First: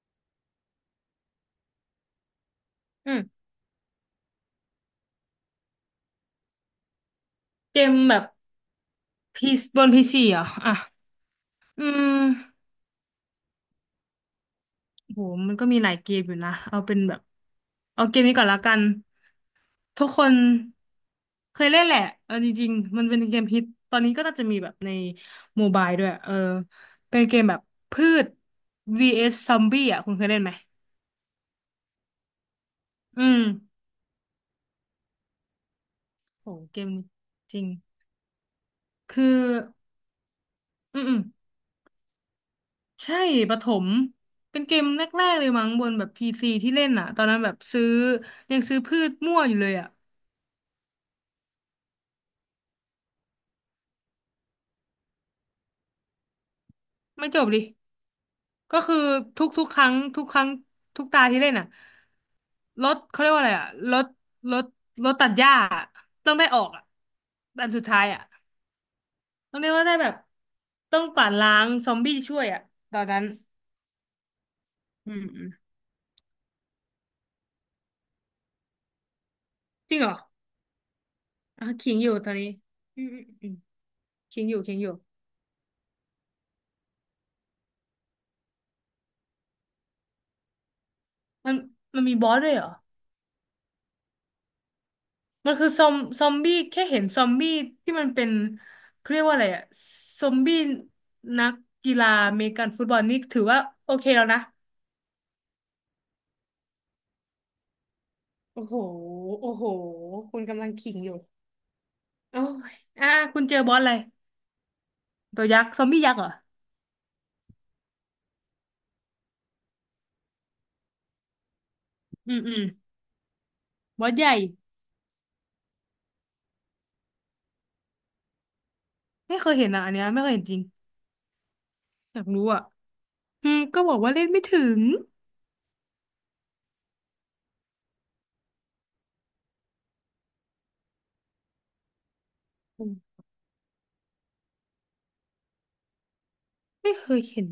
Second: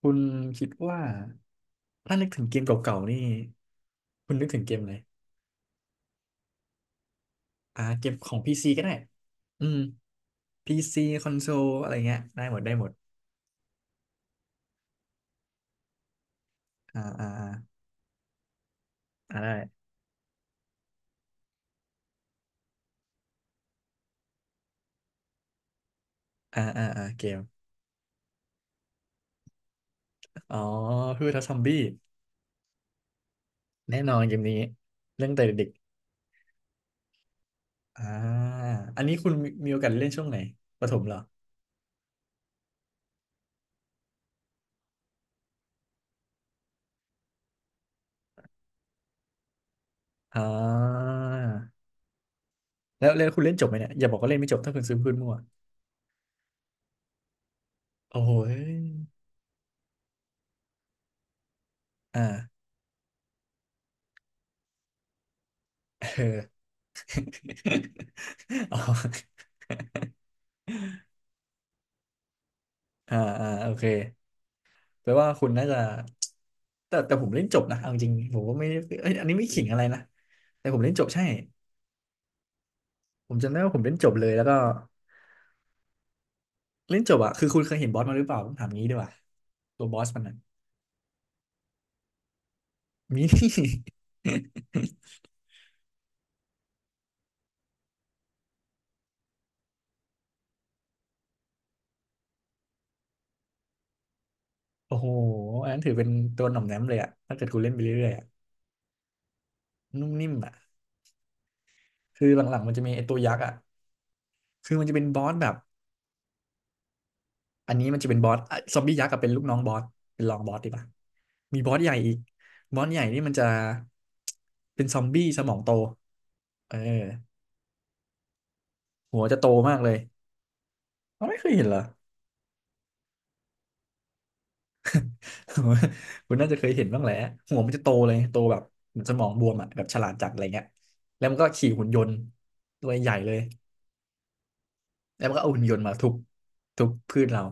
คุณคิดว่าถ้านึกถึงเกมเก่าๆอืนี่มคุณนึกถึงเกมอะไรเกมเกแบมบของพีซีก็ได้พีอืมบนพีซีเหรอพีอ่ะซีคอนโซลอือะไรเงี้ยมได้หมดได้หมดโหมันก็มีหลายเกมอยู่นะ เอาเป็นอ่าแบบอ่าอ่าเอาเกมนี้ก่อนละกัน อ่าได้ทุกคนเคยเล่นแหละเองจริงๆมันเป็นเกมฮิตตอนนี้ก็น่าจะมีแบบในโมบายด้วยเอออ่าอ่าอ่าเป็เกนเกมมแบบพืช vs ซอมบี้อ่ะคุณเคยเล่นไหม อ๋อคือทัซอมบี้อืมแน่นอนเกมนี้เรื่องแต่เด็กโหเกมนี้จริง ๆอันนี้คือ คุณมีโอกาสเล่นช่วงไหนประถอืมมเหอืรอม ใช่ประถมเป็นเกมแรกๆเลยมั้งบนแบบพีซีที่เล่นอ่ะตอนนั้นแบบซื้อยังซื้อพืชมั่วอยู่เลยอ่ะอ่าแล้วคุณเล่นจบไหมเนี่ยอย่าบอกว่าเล่นไม่จบถ้าคุณซื้อพื้นมั่วไม่จบดิโอ้โหก็คือยทุกๆครั้งทุกตาที่เล่นอ่ะอ่ารถเขาเรียกว่าอะไรอ่ะรถรถตัดหญ้าอะเอต้องได้อออ กอ่ะอันสุดท้ายอ่ะ อ๋อ ต้องเรียกว่าได้แบบต้องกวาดล้างซอมบี้ช่วยอ่ะตอนอ่านั้นอ่าโอเคแปลอืมว่าอืคุมณน่าจะแต่ผมเล่นจบนะเอาจริงผมก็ไม่เอ้ยอันนี้ไม่ขิงอะไรจรินะงเหรอแต่ผมเล่นจบใช่อ่ะขิงอยู่ตอนนี้อืมอืมผมอืจำมได้ว่าผมเล่นจบเลยขิแล้งวอก็ยู่ขิงอยู่เล่นจบอะคือคุณเคยเห็นบอสมาหรือเปล่าผมถามงี้ดีกว่าตัวบอสมันน่ะมันมันมีบอสด้วยเหรอ มี มันคือซอมบี้แค่เห็นซอมบี้ที่มันเป็นเขาเรียกว่าอะไรอะซอมบี้นักกีฬาอเมริกันฟุตบอลนี่ถือว่าโอเคแล้วนะโอ้โหอันนั้นถือเป็นตัวหน่อมแนมเลยอะถ้าเกิดคุณเล่นไปเรื่อยๆอะโอ้โหโอ้โหนุ่มนิ่มคุณอะกำลังขิงอยู่คือหโอ้ลังๆมัยนจะมีไอ้อ่ะตัวยักคุษ์ณอะเจอบอสอะไรคือมันจะเป็นบอสตัแบวบ ยักษ์ซอมบี้ยักษ์เหรออันนี้มันจะเป็นบอสอ่ะซอมบี้ยักษ์กับเป็นลูกน้องบอสเป็นรองบอสดีป่ะมีบอสใหญ่อีกอืมบอสใหญ่นี่มันจะบอสใหญ่เป็นซอมบี้สมองโตเออหัวจะไม่โตเคยเห็นมากอ่ะเลอันยเนี้ยไม่เคยเห็นจริงเราไม่เคยเห็นเหรอ อยากรู้อ่ะอืมก็บอกว่าเล่นไม่ถึง คุณน่าจะเคยเห็นบ้างแหละหัวมันจะโตเลยโตแบบเหมือนสมองบวมอ่ะแบบฉลาดจัดอะไรเงี้ยแล้วมันก็ขี่หุ่นยนต์อืตัวใหญ่มเลยแล้วมันก็เอาหุ่นยนต์มาทุบทุบไม่เคพืยชเราเห็น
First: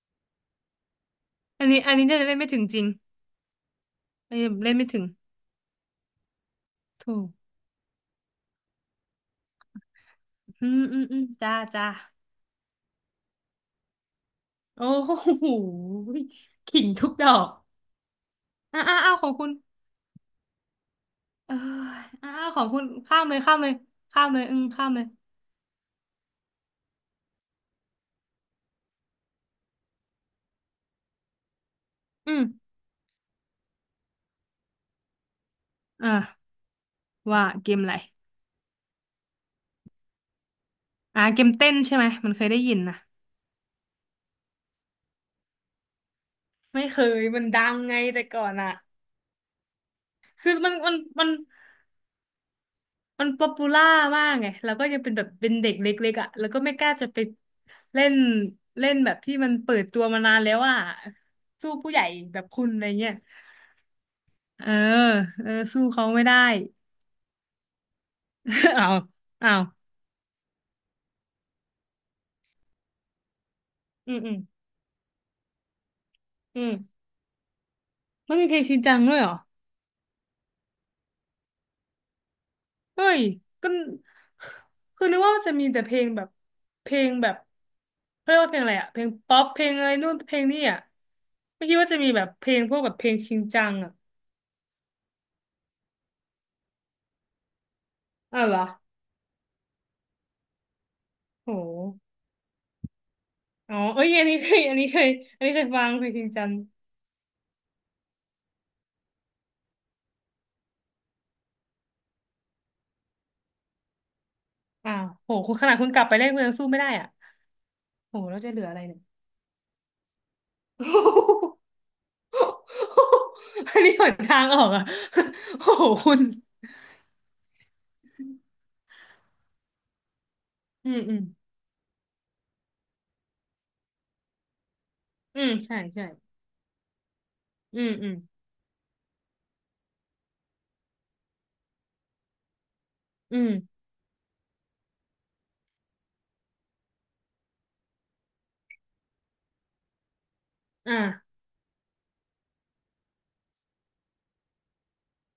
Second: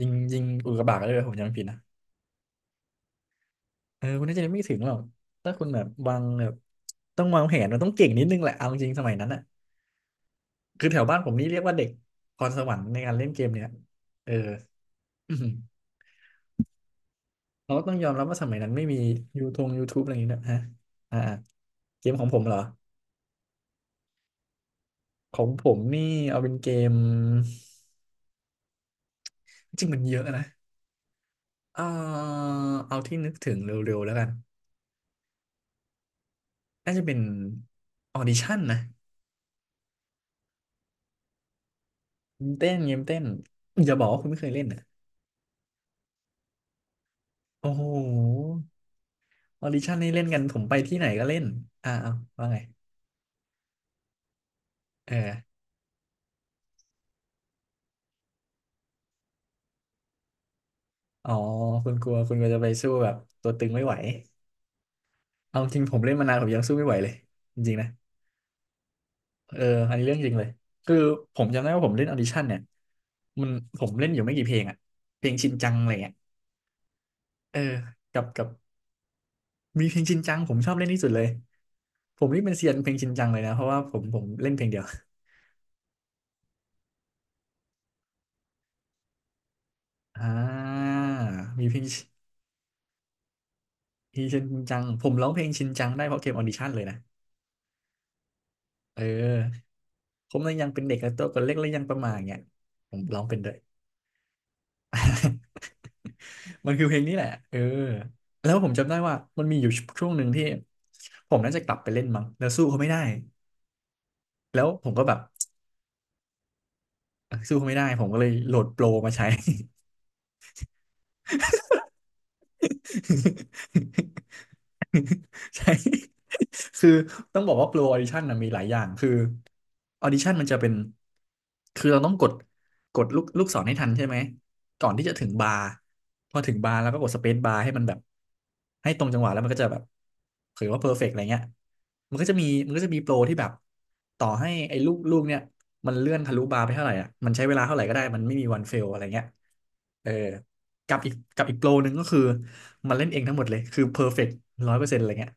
ยิงอุกกาบาตก็ได้เลยผมจำไม่ผิดนะ อันนี้จะเล่นไม่ถึงจริงเออคุณอันน่าจะนี้ไม่เล่ถึนงไม่หรอถึกงถ้าคุณแบบวางแบบถูต้อกงวางแผนมันต้องเก่งนิดนึงแหละเอาจริงสมัยนั้นอ่ะอืมคือแถอืวมบ้าอืนมผมนี่จ้าเรียกว่าเด็จ้า กพรสวรรค์ในการเล่นเกมเนี่ยเออ โอ้ อื้อโหหือขิงทุกดอกเราก็ต้องยอมรับว่าสมัยนั้นอ้าไม่มีอ้าอ้าของยูคุณทงยูทูบอะไรอย่างนี้นะฮะอ่าอ่าเออเกมขออ้างผอ้ามเหรขอองคุณข้ามเลยข้ามเลยข้ามเลยอืมข้ามเลยของผมนี่เอาเป็นเกมจริงมันเยอะนะเออือมเอาที่นึกถึงเร็วๆแล้วกันอ่าน่าจะเป็นว่าเกมอะไรออดิชั่นนะอ่าเกมเต้นใช่ไหมมันเคยได้เต้ยินนเกนะมเต้นอย่าบอกว่าคุณไม่เคยเล่นอ่ะไม่เคยมันดัโอ้งโห ไงแต่ก่อนอะออดิชั่นนี่เล่นกันคือผมมัไปนมันที่ไหนก็มันเล่นอ่าเอาว่าไงมันป๊อปปูล่ามากไงแล้วก็ยังเป็เอนอแบบเป็นเด็กเล็กๆอะแล้วก็ไม่กล้าจะไปเล่นเล่นแบบที่มันเปิดตัวมานานแล้วอะอ๋อสู้คุผู้ณใหญ่กลัวคุณแบกบลัวจะคุไปณอะไรสู้แบเงี้ยบตัวตึงไม่ไหวเออเออเอาจริสู้งผมเขาเล่นไม่มานาได้ นผมยังสู้ไม่ไหวเลยจริงๆนะ อ้าวอ้าเออวอันนี้เรื่องจริงเลยคือผมจำได้ว่าผมเล่นออดิชั่นเนี่ยมันผมเล่นอือมยู่อืไม่มกี่เพลงอะเพลงชินจังอะไรเงี้ยอืมเออกับแล้กัมีบเพลงชินจังด้วยเหรอมีเพลงชินจังผมชอบเล่นที่สุดเลยผมนี่เป็นเซียนเพลงเฮ้ชินยจังเลยนะเพราะก็ว่าผมเล่นเพลงเดียวคือนึกว่าจะมีแต่เพลงแบบเพลงแบบเขาเรียกว่าเพลงอะไรอะเพลงป๊อปเพลงอะไรนู่นอ่เพลงนี่อะาไม่มีเพคิดลงว่าจะมีแบบเพลงพวกแบบเพลงชินจังอะชินจังผมร้องเพลงชินจังได้เพราะเกมออดิชั่นเลยนะอ้าวเหรอเออ ผมเลยยังเป็นเด็กและตัวก็โหเล็กและยังประมาอเงี้ยผมร้องเป็นด้วย อ๋อเอ้ยอันนี้เคยอันนี้เคยอันนี้เคยฟังเพลงชินจัง มันคือเพลงนี้แหละเออแล้วผมจำได้ว่ามันมีอยู่ช่วงหนึ่งที่ผมน่าจะกลับไปเล่นมั้งแล้วสู้เขาไม่ได้แล้วผอ้ามก็วแบบโหคุณขนาดคุณกลับไปเล่นคุณยังสู้ไม่ได้อะสู้เขาไม่ได้ผมโหก็เลยแล้วจะโหลเหลืดออะโปไรรเนี่ย มาใช้ อันนี้หน ทางออกอะ โหใช่ คุณ คือต้องบอกว่าโปรออดิชั่นนะมีหลายอย่าง คือออดิชั่นมันจะเป็น อืมอืม คือเราต้องกดลูกศรให้ทันใช่ไหม ก่อนที่จะถึงบาร์ใช่ใช่พอถึงบาร์แล้วก็กดสเปซบาร์ให้อืมันมแบบอืมให้ตรงจังหวะแล้วมันก็จะแบบถือว่าเพอร์เฟกต์อะไรเงี้ยมันก็จะมีโปรที่อืแบมบ ต่อให้ไอ้ลูกเนี่ยมันเลื่อนทะลุบาร์ไปเท่าไหร่อ่ะมันใช้เวลาเท่าไหร่ก็ได้ มันไม่มีวันเฟลอะไรเงี้ยเออกับอีกอ่ากับอีกโปรหนึ่งก็คือ มันเล่นเองทั้งหมดเลย คือเพอร์เฟกต์100%อะไรเงี้ย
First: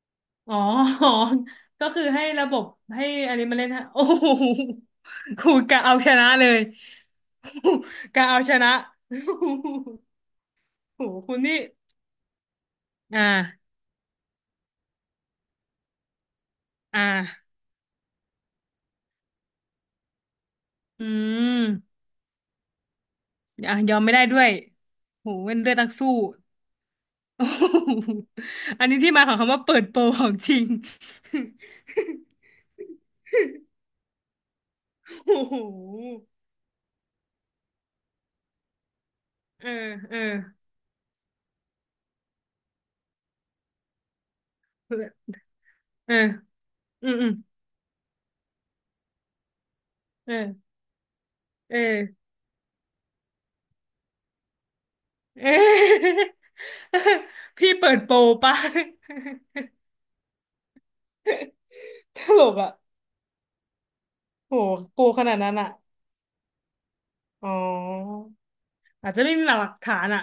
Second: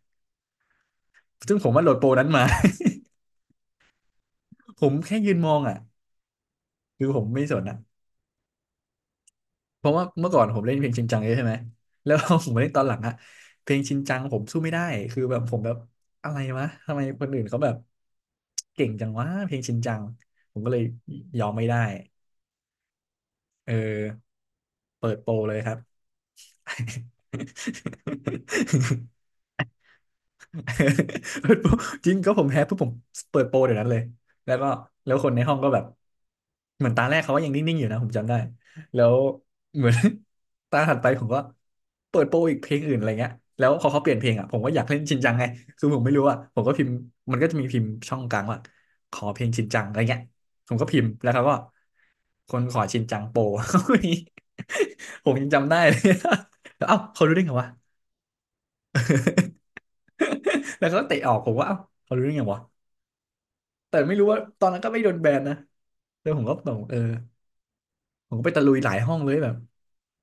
อ๋อ อ๋อซึ่งผมว่าก็โหลดคือโปรให้นั้นมา ระบบให้อันนี้มาเล่นฮะ โอ้โห ผมแค่ยืนคมรูองอ่ะกะเอาชนะเลย คือผมไม่สนอ่ะ กะเอาชนะ เพราะว่าเมื่อก่อนผมเล่นเพลงชิโอ้นโหจังเยคุอะณใช่ไหมนี่แล้ว ผมมาเล่นตอนหลังอ่ะอ่เพาลงชินจังผมสู้ไม่ได้คือแบบผมแบบอะไรวะทำอ่าไมคนอื่นเขาแบบเก่งจังวะเพลงชินจังผมก็เลยอืยอมไม่ได้มเอออ่ะยอมไม่ได้ด้วยเปิดโปโหรเลเป็ยนคเลืรัอดบ นักสู้ โอ้โหอันนี้ที่ มาของคำว่าเปิดโปรของจริง เปิดโปรจริงก็ผมแพ้ปุ๊บผมเปิดโปรเดี๋ยวนั้นเลยแล้วก็แล้วค นในโอ้ห้โหองก็แบบเหมือนตาแรกเขาก็ยังนิ่งๆอยู่นะผมจำได้แล้วเออเหมือน เออ ตาถัดไปผมก็เปิดโปรอีกเพลงอื่นอะไรเงี้ยแล้วพอเขาเปลี่ยนเพลงอ่ะผมก็อยากเล่นชินจังไงคือผมเอไม่อรู้อ่ะผมก็พิมพ์อืมมันก็จะมีพิมพ์ช่องกลางว่าขอเพลงชินจังอะไรเงี้ยเออผมก็พิมพ์แล้วเขาก็เออ คนขอชินจังโปร ผม ยัเอ๊งจำได้เลย ะ แล้วเอ้า เขารู้ได้ไงวะพี่เปิดโปรปะ แล้วเขาก็เตะออกผมว่าเอ้าเขา ตรู้ได้ลไงกวะ อ่ะแต่ไม่รู้ว่าโหตอนนั้นก็กไม่ลัโดวนขแบนาดนนั้นนะอ่ะแล้วผมก็ตองอ๋อผมก็ไปตะลุยหลายอาห้จองจะเลไม่ยมีแบหบลักฐานอ่ะ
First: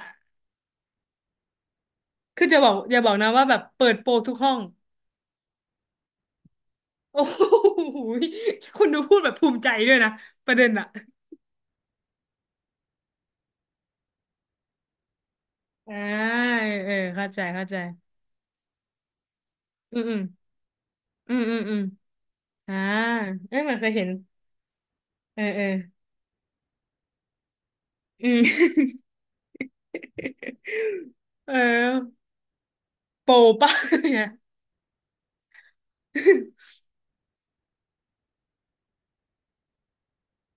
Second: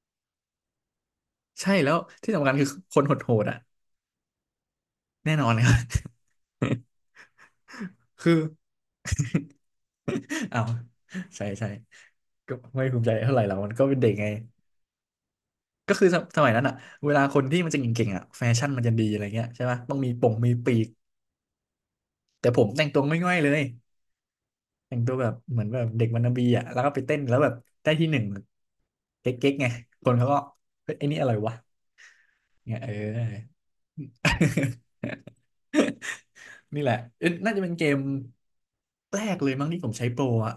ใช่แล้วที่คืสำอคัญจะคืบออกอคย่านบอกนะโหดว่าๆแบอ่ะบเปิดโปรทุกห้อง แน่นอนครับ โอ้โห คือคุณดูพูดแบบภูมิใจด้วยนะประอ้าเด็วนอ่ะใช่ใช่ก็ไม่ภูมิใจเท่าไหร่หรอกมันก็เป็นเด็กไงก็อ่าคือสมสมัยนั้นอ่ะเออเวลาเข้าคใจนที่เข้ามันใจจะเก่งๆอ่ะแฟชั่นมันจะดีอะไรเงี้ยใช่ปะต้ออืงมมีอืมปงมีปีกอืมแต่ผมอ่าแต่งตัวง่อยๆเลเอ้ยยเหมันเคยเห็นแต่งตัวแบบเออเหเอมืออนแบบเด็กวันนาบีอ่ะแล้วก็ไปเต้นแล้วแบบได้ที่หนึ่งอืม เก๊กๆไงคนเขาก็เฮ้ยไอ้ นี่อะไรเอวะอเงี้ยเโปรอปะ เนี่ยอ นี่แหละเอ๊ะน่าจะเป็นเกมแรกเลยมั้งที่ผมใช้โปรอ่ะ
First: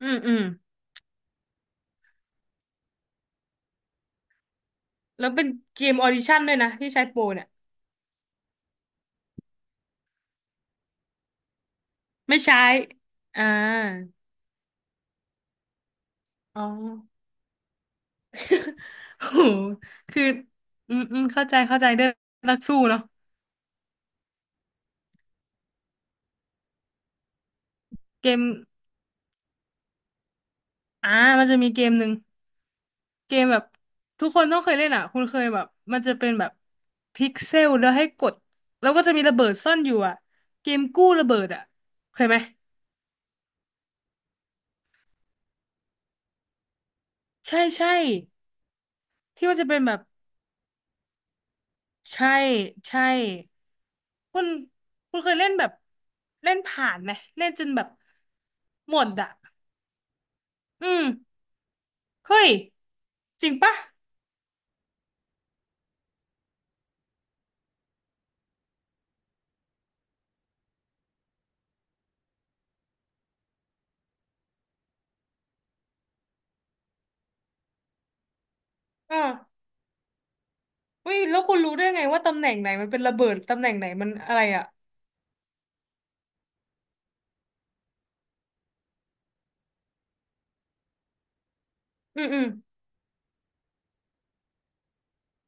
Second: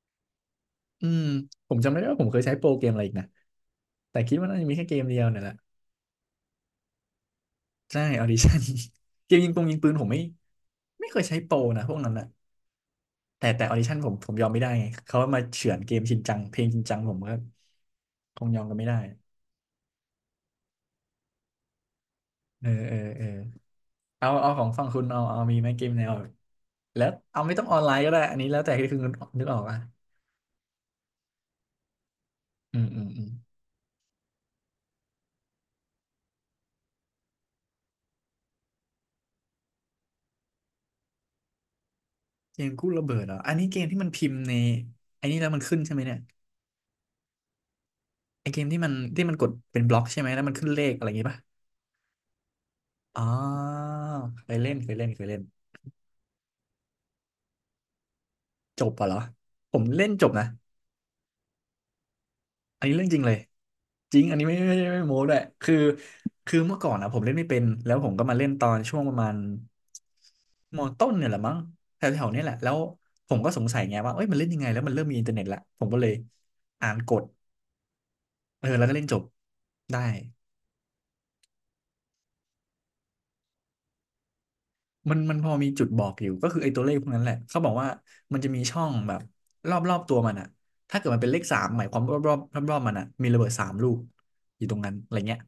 อืม อืมผมจำไม่ได้ว่าผมเคยใช้โปรเกมอะไรอีกนะแต่คิดว่าน่าจะมีแค่เกมเดียแล้ววเนี่ยเป็นแหละเกมออดิชั่นด้วยนะที่ใช้โปรเนี่ยใช่ออดิชั่น เกมยิงปงยิงปืนผมไม่ไม่เคยใช้โปรนะพวกนั้นอ่ะไม่ใช้อ่าแต่แต่ออดิชั่นผมยอมไม่ได้ไงเขามาเฉือนเกมชินจังเพอ๋ลองชินจังผมก็คงยอมกันไม่ได้โหคืออืมเข้าใจเข้าใจเรื่องนักเออสู้เออเนาะเออเอาของฝั่งคุณเอามีไหมเกมแนวแล้วเอาไม่ต้องออนไลน์ก็ได้เกอันมนี้แล้วแต่ที่คุณนึกออกอ่ะอ่ามันจะมีเกมหนึ่งอืมอืมอืมเกมแบบทุกคนต้องเคยเล่นอ่ะคุณเคยแบบมันจะเป็นแบบพิกเซลแล้วให้กดแล้วก็จะมีระเบิดซ่อนอยู่อ่ะเกมกู้ระเบิดอ่ะเคยไหมเกมกู้ระเบิดเหรออันนี้เกมที่มันพิมพ์ในไอันนี้แล้วมันขึ้นใช่ไหมเนี่ย ใช่ใช่ไอเกมที่มันกที่ดมันจะเป็เป็นนบแบล็อบกใช่ไหมแล้วมันขึ้นเลขอะไรอย่างงี้ป่ะใช่ใช่ อ๋อคุณเคยเล่นเคยเล่นคุเคณยเคเล่ยนเล่นแบบเล่นผ่านไหมเล่นจนแบบจบหมป่ะดเหรออ่ะผมเล่นจบนะอืมเฮ้ยอันนี้เรื่องจริงเลยจริงปะจริงอันนี้ไม่ไม่ไม่ไม่โม้ด้วยคือคือเมื่อก่อนนะผมเล่นไม่เป็นแล้วผมก็มาเล่นตอนช่วงประมาณมต้นเนี่ยแหละมั้งแถวๆเนี้ยแหละแล้วผมก็สงสัยไงว่าเอ้ยมันเล่นยังไงแล้วมันเริ่มมีอินเทอร์เน็ตละผมก็เลยอ่านกฎเออแล้วก็เล่นจเอาบได้ อุ้ยแล้วคุณรู้ได้ไงว่าตำแหน่งไหนมันเป็นระเบิดตำแหน่งไหนมันอะไรอ่ะมันพอมีจุดบอกอยู่ก็คือไอ้ตัวเลขพวกนั้นแหละเขาบอกว่ามันจะมีช่องแบบรอบรอบตัวมันอะถ้าเกิดมันเป็นเลขสามหมายความรออืบมรอบอืมรอบรอบๆมันอะมีระเบิดสามลูกอยู่ตรงนั้นอะไรเงี้ย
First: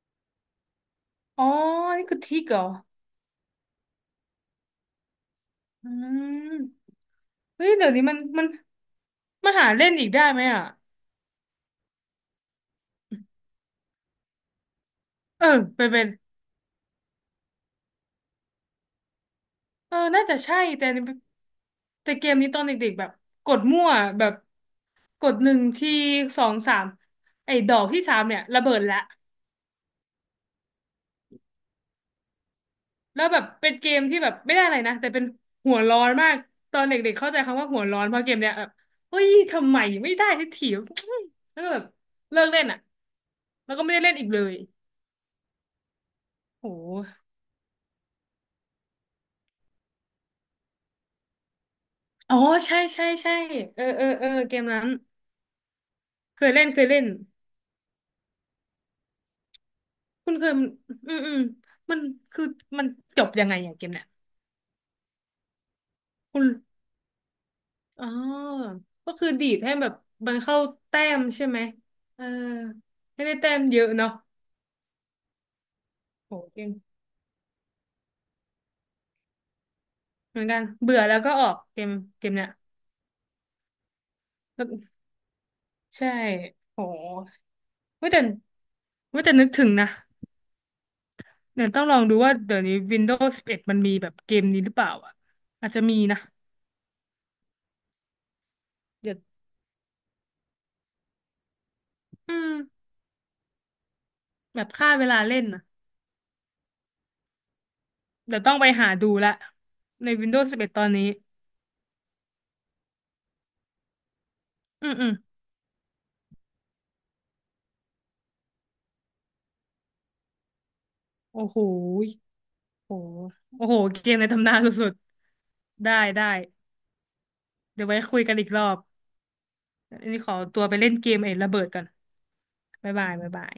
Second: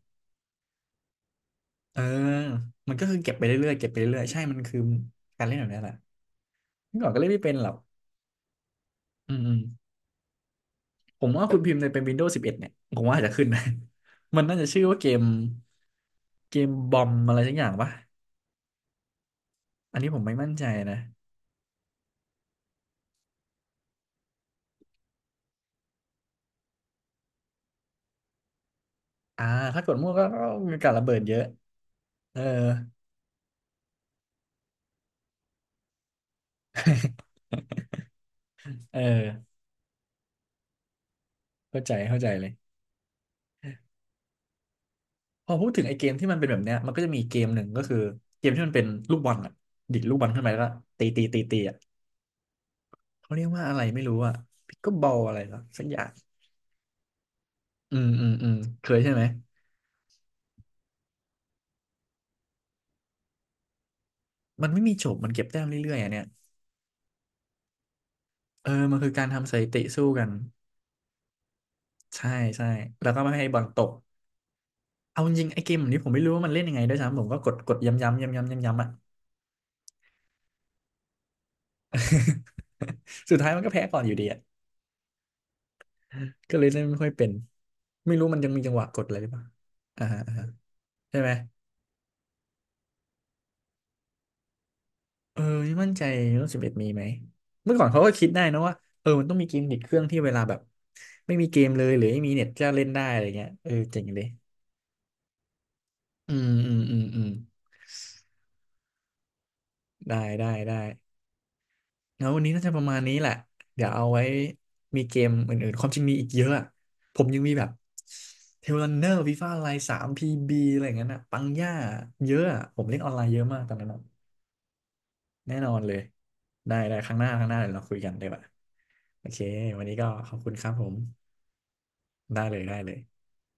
อ๋อเออนี่คือทิกเหรอมันก็คือเก็บไปเรื่อยๆเก็บไปเรื่อยๆใช่มันคือการเล่นแบบนี้อืแหละเมื่มอก่อนก็เล่นไม่เป็นหเฮ้รยอกเดี๋ยวนี้มันอืมันมหาเล่นอีกได้ไหมอ่ะๆผมว่าคุณพิมพ์ในเป็น Windows 11เอ็ดเนี่ยผมว่าอาจจะขึ้นนะ มันน่าจะชื่อว่าเกมเออเป็นเป็นเกมบอมอะไรสักอย่างปะเออัอนนี้ผมน่าไม่จะมั่นใช่ใจแต่นะแต่เกมนี้ตอนเด็กๆแบบกดมั่วแบบ กดหนึ่งทีสองสามไอ้ดอกที่สามเนี่ยระเบิดละอ่าถ้ากดมั่วก็ก็มีการระเบิดเยอะเออแล้วแบบเป็นเกมที่แบบไม่ได้อะไรนะแต่เป็นหัวร้อนมากตอนเด็กๆเข้าใจคำว่าหัวร้อนเพราะเกมเนี้ยแบบเเฮ้ยออ ทำไมไม่ได้สักทีวะ แล้วก็แบเข้าบใจเข้าใจเลิเลกยเล่นอ่ะแล้วก็ไม่ได้เล่นอีกเลยพอพูดถึงไอ้เกมที่มันเป็นแบบโหเนี้ยมันก็จะมีเกมหนึ่งก็คือเกมที่มันเป็นลูกบอลอ่ะดิดลูกบอลขึ้นไปแล้วก็ตีตีตีตีอ่ะอ๋อใช่ใช่เขาใช่เรียกว่าอะเอไรอไม่เออรู้เอออ่ะเกมพิกนั้เกินลบอลอะไรหรอสักอย่างเคยเล่นเคยเล่นอืมอืมอืมเคยใช่ไหมคุณเคยอืมมันคือมันจบยังไงอย่างเกมเนี่ยมันไม่มีจบมันเก็บแต้มเรื่อยๆอ่ะเนี่ยคุณ อ๋อเออมันคืก็อกาคืรอดีทำสดถิให้ติแบบสู้กันมันเข้าแต้มใช่ไหมเออใช่ใช่แล้วก็ไม่ไม่ได้ให้แต้บอมลตเยอะกเนาะเอาจริงๆไอ้เกมแบบนี้ผมไม่โหรู้ว่ามันเล่นเก่งยังไงด้วยซ้ำผมก็กดกดย้ำย้ำย้ำย้ำย้ำย้ำอ่ะ เหมือนกัน เบื่อแล้วก็ออกเกมเกมเนี้ย สุดท้ายมันก็แพ้ก่อนอยู่ดีอ่ะใช่ก็เลยโหเล่นไม่ค่อยเป็นไม่าไม่แต่รู้มันยังมีจังหวะกดอะไรไม่าหรือแต่เปนึล่ากถึงนะอ่าฮะ ใช่ไหมเดี๋ยวต้องลองดูว่าเดี๋ยวนี้ Windows 11มันมีแบบเกมนี้หรือเปล่าอ่ะเอออาจไม่จะมั่นมีใจนะ รุ่นสิบเอ็ดมีไหมเมื่อก่อนเขาก็คิดได้นะว่าเออเดี๋ยวมันต้องมีเกมติดเครื่องที่เวลาแบบไม่มีเกมเลยหรือไม่มีอืเน็ตมจะเล่นได้อะไรเงี้ยเออเจ๋งเลยแบบฆ่าเวลาเล่นนะอืมอืมอืมอืมเดี๋ยวต้องไปหาดูละใน ได้ได้ Windows 11ได้ตอนนี้แล้ววันนี้น่าจะประมาณนี้แหละเดี๋ยวเอาไว้อืมมีอืมเกมอื่นๆความจริงมีอีกเยอะอะผมยังมีแบบเทลรันเนอร์ฟีฟ่าไลน์สามพีบีอะไรอย่างนั้นอะปัโอ้งโห ย่าเยอะอะผมโอ้เล่นอโหอนไลน์เยอะมากโอ้ตอโห นนั้นอะ เกมในตำนานสุดแน่นอนๆเลได้ยได้ ได้ได้ครั้งหน้าครั้งหน้าเดี๋ยวเราเดี๋ยวคุไว้ยกันคุยได้กันป่ะอีกรอบโอเควันนี้ก็อันนี้ขขออบคุณตัควรับไปผเล่นมเกมไอ้ระเบิดก่อนได้เลยได้เลบ๊ายยบายบ๊ายบาย